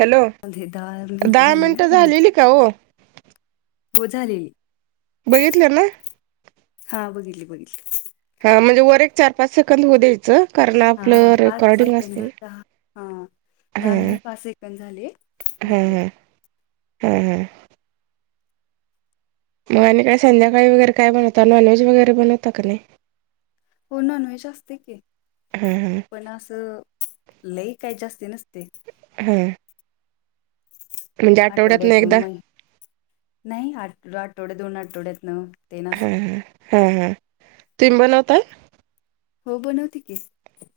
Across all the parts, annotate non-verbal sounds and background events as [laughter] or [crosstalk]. Hello अधे दहा minute दहा झाले ना मिनिटं म्हणून झालेली का हो हो झाले. बघितले ना हा बघितली बघितली. हा म्हणजे वर एक चार पाच सेकंद होऊ द्यायचं. कारण हा आपलं पाच रेकॉर्डिंग सेकड असते ना दहा हा हा दहा मिनिट पाच सेकंद झाले. मग हा कट ह ह ह. मग आणिक का स संध्याकाळी वगैरे काय बनवतं नॉनव्हेज वगैरे बनवत का नाही. हो नॉनव्हेज असते की. हा हा पण असं लई काय जास्ती नसते. हा. म्हणजे ना आठवड्यात एकदा मग नाही आठ आठवड्या दोन आठवड्यात ना. हा हा हा तुम् बनवताय. हो बनवते कीस.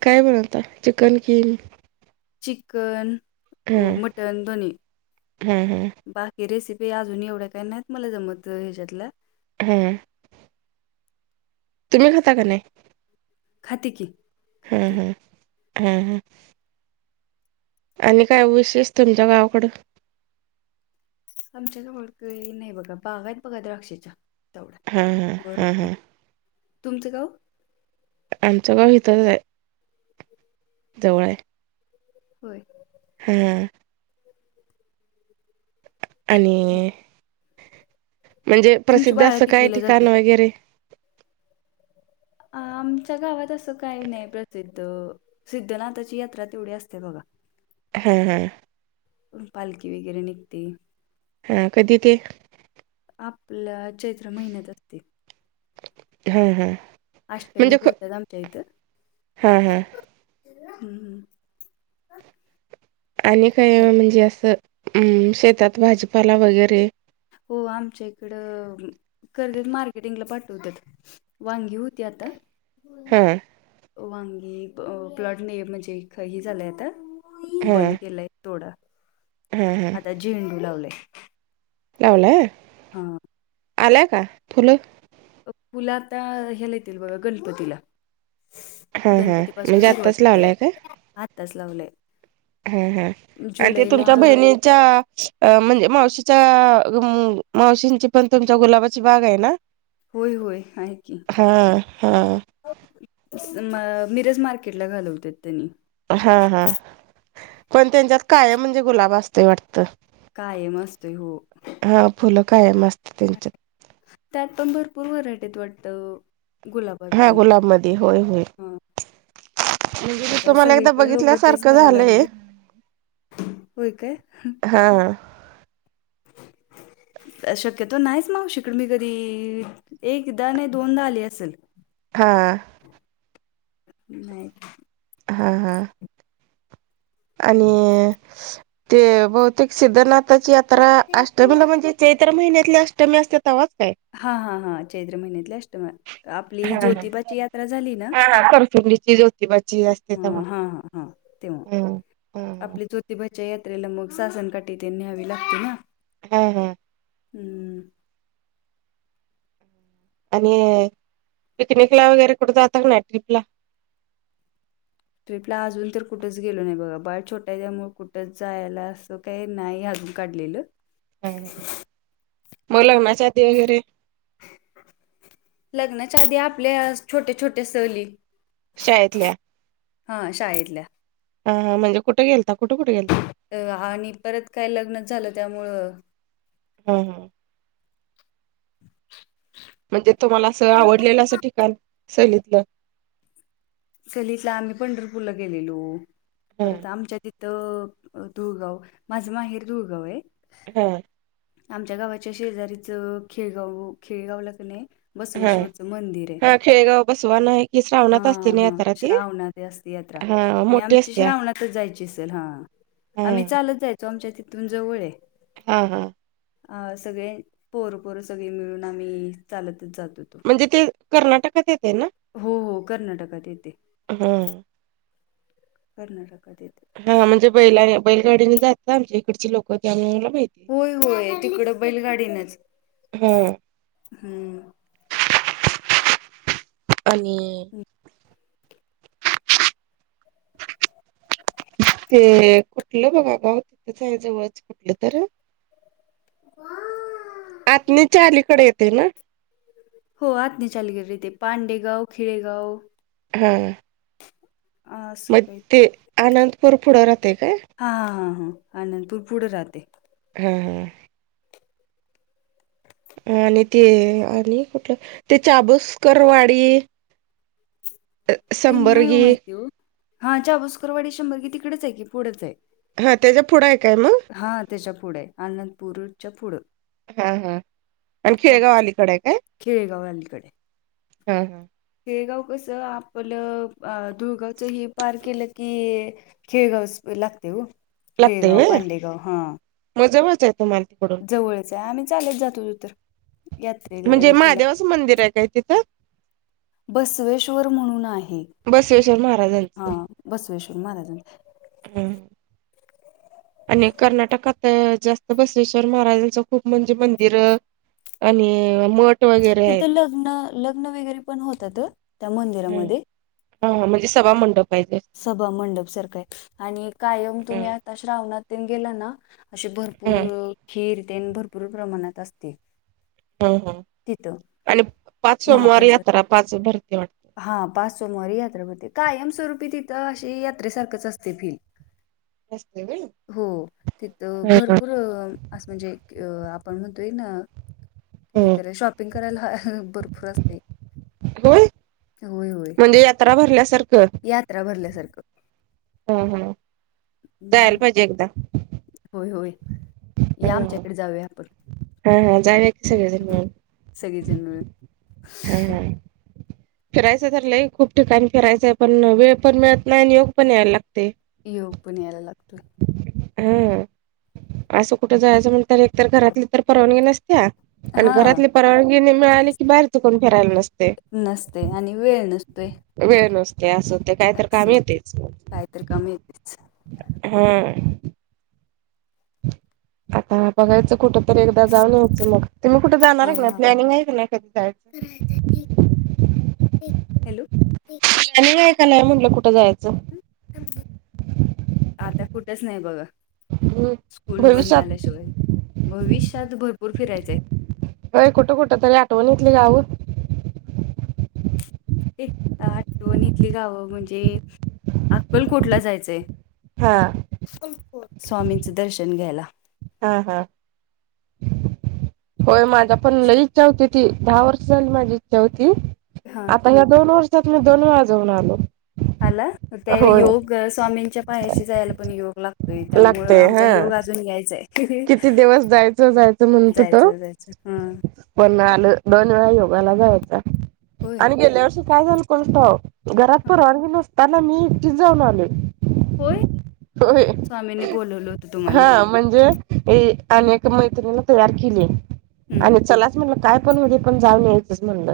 काय बनवता चिकन किम. चिकन हा मटण दोन् हा हा बाकी. ही रेसिपी अजून एवढ्या काय नाहीत मला जमत ह्याच्यातल्या. हा. तुमही खाता काने. खात की. हम् खाते हम् हम् हम. आणि काय उशस तुमच्या गावाकडं. आमच्याच ळख नाही बघा बागाात बघा द्राक्षेच्या. तेवढ, हा हा हा बरोबर, हा तुमचं गाव? आमच गाव इथं हाय. जवळ आहे. होय. हा. मग आणि, म्हणजे तुमची प्रसिद्ध बाळ असं काय कितवीला जातात? ठिकाण वगैरे. अ आमच्या गावात अस काय नई प्रसिद्ध. सिद्धनाथाची यात्रा तेवढी असतया बघा. हा हा. पण पालखी वगैरे निघते. हा कधी ते? आपल चैत्र महिन्यात असते. हा हा. अष्ट मी म्हणजे क बोलतात आमच्या इथं हा हा. हम्म. आणि त्याला- काय म्हणजे असं, अम शेतात भाजीपाला वगैरे. हो आमच्या इकडं, करवीर मार्केटिंगला पाठवत्यात. वांगी होती आता. हा. वांगी प्लॉटने म्हणजे हे झालंय आता. हा बंद केलाय तोडा. हा हा. झेंडू लावलय. लावलाय. हा. आलाय का, फुलं? पुल आता ह्याला येतील बघा गणपतीला. हा हा गणपती पासून म्हणजे सुरुवात आत्ताच होत्या, लावलाय का आातच लावलय. हा हा, आणि ते तुमच्या बहिणी च्या अ म्हणजे मावशीच्या मावशीची पण तुमच्या गुलाबाची बाग आहे ना. होय होय हाय की. हा हा म मिरज मार्केटला घालवत्यात त्यांनी. हा हा, पण त्यांच्यात कायम म्हणजे गुलाब असतोय वाटतं. कायम असतोय हो. हा फुलं कायम असत्यात त्यांच्यात. त्यात पण भरपूर वरायटी हाईत वाटतं. गुलाबात हा पण, गुलाबमध्ये होय होय हा. म्हणजे मी आता तुम्हाला एकदा सगळीकड लोक तेच बघितल्यासारखं कराय झालंय लागले. होय काय. हा हा. शक्यतो नाहीच मऊशी कड मी घरी. एकदा नाही दोनदा आली असल. हा. नाही. हा हा. आणि, ते बहुतेक सिद्धनाथाची या त्रा अष्टमीला म्हणजे चैत्र महिन्यातली अष्टमी असत्या तव्हाच काय? हा हा हां चैत्र महिन्यातली अष्टमी, आपली ज्योतिबाची यात्रा झाली ना. [unintelligible] रफ्युमडीची जोतीबाची. हा हा हा, तेव्हा. हम्म हम्म आपली ज्योतीभच्या यात्रेला मग सासणकाठी ते न्यावी लागते ना. हा हम. हम्म आणि पिकनिकला वगैरे कुठे जात का नाही ट्रीिप ला. तु आपला अजून तर कुठंच गेलो नाही बघ बाळ छोटा आहे त्यामु कुठंच जायला असं. काही नाही अजून काढलेलं. ह मग लग्ना आधी वगैरे. लग्नाच्या आधी आपल्या छोटे छोटे सहली. शाळेतल्या- हा शाळेतहिल्या. हां म्हणजे कुेलता कुठेुेलता. अ आणि परत काय लग्न झालं त्यामुळं. हम हम. म्हणजे तुम्हाला असं आवडलेलं असं ठिकाण शैलीतलं सहलीला आम्ही पंढरपूरला गेलेलो हा. परत आमच्या ति तर तुळगाव माझं माहेर तुळगाव आहे. हां आमच्या गावाच्या शेजारीच खेळगाव खेळगावला कणी. हा बसवेश्वरच मंदिर आहे हा खेळेगाव बसवान आहे की श्रावणात असते हा. ना हा यात्रा ती? श्रावणाात असते यात्रा हा आणि मोठी आमची असत्या श्रावणातच जायची असेल हा. हा आम्ही चालत जायचो आमच्या तिथून जवळ आहे. हा हा. अ सगळे पोर पोर सगळे मिळून आम्ही चालतच जातो. म्हणजे ते कर्नाटकात येते ना. हो हो कर्नाटकात येते हा कर्नाटकात येते. हा म्हणजे बैला बैलगाडीने जात आमच्या इकडचे लोक ते आम मला माहिित. होय होय तिकडं बैलगाडीनच हा हम्म. आणि. [inaudible] [unintelligible] ते कुठलं बघा ग तिथंच आहे जवळच कुठलं तर. आतनीच्या अलीकडे येते ना. हो आत नाही चालू गेले तेे पांडेगाव खिडेगाव. हा. असं मग काही ते आनंदपूर पुढे राहते काय. हा हा हा आन तू पुढे राहते. हा हा. आणि ते आणि कुठलं ते चाबूसकरवाडी. [unintelligible] ती नाही हो माहिती हो हा चा भुसकरवाडी शंभर कि तिकडेच आहे की पुढेच आहे. हा त्याच्या पुढं आहे काय मग. हा त्याच्या पुढे अनंदपूरच्या पुढं. हा हा आणि खेळगाव अलीकडे आहे काय. खेडेगाव अलीकडे. हा हा. खेळगाव कस आपलं अ ुळगावच हे पार केलं की. खेळगवस लागते हो. लागते खेळगाव, हे पांडेगाव हां, मजवच य तो मालतीप. जवळच आहे आम्ही चालेत जातो तु तर यात्रेला म्हणजे ह्याला महादेवाचं मंदिर आहे काय तिथं? बसवेश्वर म्हणून आहे बसवेश्वर हा महाराजांचं बसवेश्वर महाराजां हं [unintelligible] आणि कर्नाटकात जास्त बसवेश्वर महाराजांचं खूप म्हणजे मंदिर आणि मठ वगैरे तिथे लग्न लग्न वगैरे पण होतात त्या आहेत मंदिरामध्ये हा म्हणजे सभा मंडप पाहिजे. सभा मंडप सारखा आहे आणि कायम ह तुम्ही आता श्रावणात गेला ना. अे भरपूर ह खीर ते भरपूर प्रमाणात असते. ह ह तिथं आणि पाच सोमवार महाप्रसाद यात्रा पाच भरती वाटत. हा पाच सो मारी यात्रपती काय एम स रुपय. ी तिथं अे यात्रेसारखंच असते फिील असते व्हय हो तिथ हम्म भरपूर. असं म्हणजे आपण म्हणतोय ना हे हम्म क शॉप शपिंग करायला भरपूर असते. होय होय होय म्हणजे यात्रा भरल्यासारखं यात्रा भरल्यासारखं हम ह जायल हम्म, पाहिजे एकदा होय होय या आमच्याकडे जाऊया आपण हा हा जाय की सगळे सगळे जण मिळून हम् हम फिरायचं तर ल खूप ठिकाणी फिरायचं आहे पण वेळ पण मिळत नाही आणि योग पण यायला लागते. इ पुण्या्याला लागतो. हा असं कुठं जायचं म्हणत एकतर घरातली तर परवानगी नसत्या आणि हा घरातली परवानगी न मिळाली की बाहेर त कोण फिरायला नस नसते आणि वेळ नसतेो. वेळ नसते असं होते काय तर काम येतेच. काहीतरी काम येतेच हा आता बघायचं कुठं. तर एकदा जाऊन यायचं मग तुम्ही कुठे हा जाणार का नाही प्लॅनिंग आहे का नाही कधी जायचं. हॅलो प्लॅनिंग आहे का नाही म्हटलं कुठं जायचं. आता कुठच नाही बघा. हम् स्कूल बंद भविष्यात झाल्याशिवाय भविष्यात भरपूर फिरायचंय. अय कुठं कुठं तरी आठवणेतली गाऊत. एक आठवणीतली गावं म्हणजे अक्कलकोटला जायचंय. हा स्वामींचं दर्शन घ्यायला. हा हा होय माझा पण ल इच्छा होती ती दहा वर्ष झाली माझी इच्छा होती. हा आता या्या दोन वर्षात मी दोन वेळाजवन आलो. हला ते होय योग स्वामींच्या पायाशी जायला पण योग ला. त त्यामुळं लागते आमचा हा योग अजून यायचाय. किती दिवस जायचं जायचं म्हणत त. जायचं जायचं हा पळालं दोन वेळा योगायला जायचा होय आणि गेल्या वर्षी काय झालं. क घरात परवानगी नसताना मी एकटीच जाऊन आले. होय स्वामीने बोलवलं होतं तुम्हाला हा म्हणजे अनेक मैत्रिन तयार केली हं, आणि चला. मला काय पण होउदे पण जाऊन यायच म्हण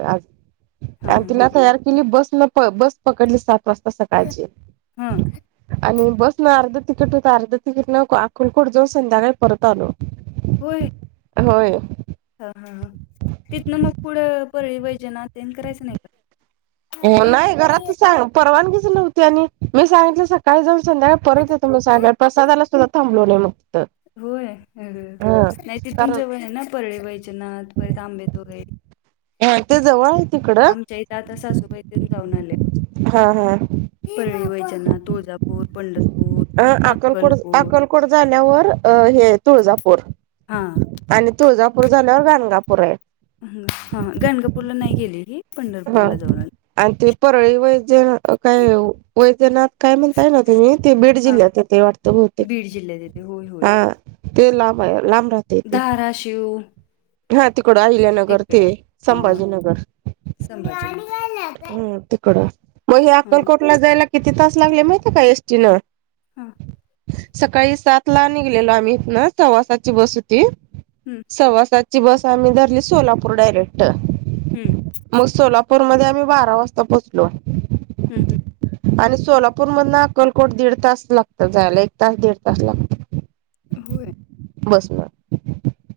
हां, तुला तयार केली बस. होय बस पकडली सात वाजता सकाळची हां. आणि बस न अर्ध तिकीट होत अर्ध तिकीट न अक्कलकोट जाऊन संध्याकाळी परत आलो होय. होय. तर हा तिथनं मग पुढं परळी वैजना त्यानं करायचं नाही का हो नाही घरात [unintelligible] सांग परवानगीच नव्हती आणि मी सांगितलं स काल जाऊन संध्याकळी परत येतो मी सांगलं प्रसादाला सुद्धा थांबलो नाही मग तर होय हा हा नाही तिथून जवळ आहे ना परळी वैजनाथ परेत आंबे [unintelligible] हा ते जवळ आहे तिकडं आमच्या इथ आता सासूबाईतून जाऊन आल्या हा हा परळी वैजनाथ, तुळजापूर, पंढर अ अकलकोट अक्कलकोट झाल्यावर अ ही आहे तुळजापूर हां. आणि तुळजापूर झाल्यावर गाणगापूर आहे. हम्म हा गाणगापूरला नाही गेलेली? हा आणि ते परळी वैजे काय वैजनाथ काय म्हणताय ना तुम्ही ते बीड हां, जिल्ह्यात आहे ते वाटतं बहुतेक बीड जिल्ह्यात येते. होय, होय. हा ते लांब आहे लांब राह धाराशिव हा तिकड अहिल्यानगर तिकडं ते आहे. हां. संभाजीनगर संभाजीनगर हम्म मग ही हां अक्कलकोटला जायला किती तास लागले माहित आहे का एस टी न? हां सकाळी सात ला निघलेलो आम्ही इथं न सव्वासाची बस होती हम्म सव्वा सातची बस आम्ही धरली सोलापूर डायरेक्ट. हम्म मग सोला पूरमध्ये आम्ही बारा वाजता पोहोचलो हम्म हम्म. आणि सोलापूर मधन अक्कलकोट दीड तास लागत जायला एक तास दीड तास लागतो होय. बस न.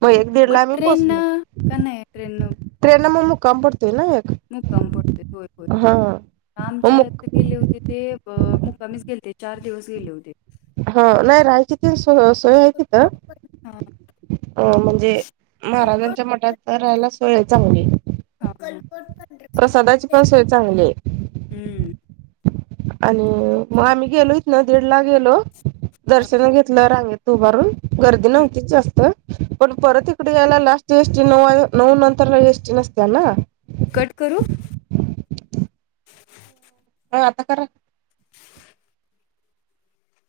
म हां एक दीड मग ला आम्ही ट्रेन पोहोचलो काय ट्रेन ट्रेन न मग मुक्काम पडतोय ना मुक्काम पडतोय होय होय हा मग आमच्या मुक इथे गेले होते ते अह मुक्कामीच गेलते चार दिवस गेले होते हा नाही राहायची ती स सोय आहे तिथं हां अह म्हणजे हां महाराजांच्या मठात राहायला सोेय आहे चांगली हां प्रसादाची पण सोय चांगली आहे हम्म. आणि मग आम्ही गेलो इथनं दीड ला गेलो हां दर्शन घेतलं रांगेत उभारून गर्दी हम्म नव्हतीच जास्त पण परत इकडे यायला लास्ट एसटी नऊ नऊ नंतरला एसटी नसत्या ना कट करू. हो आता करा.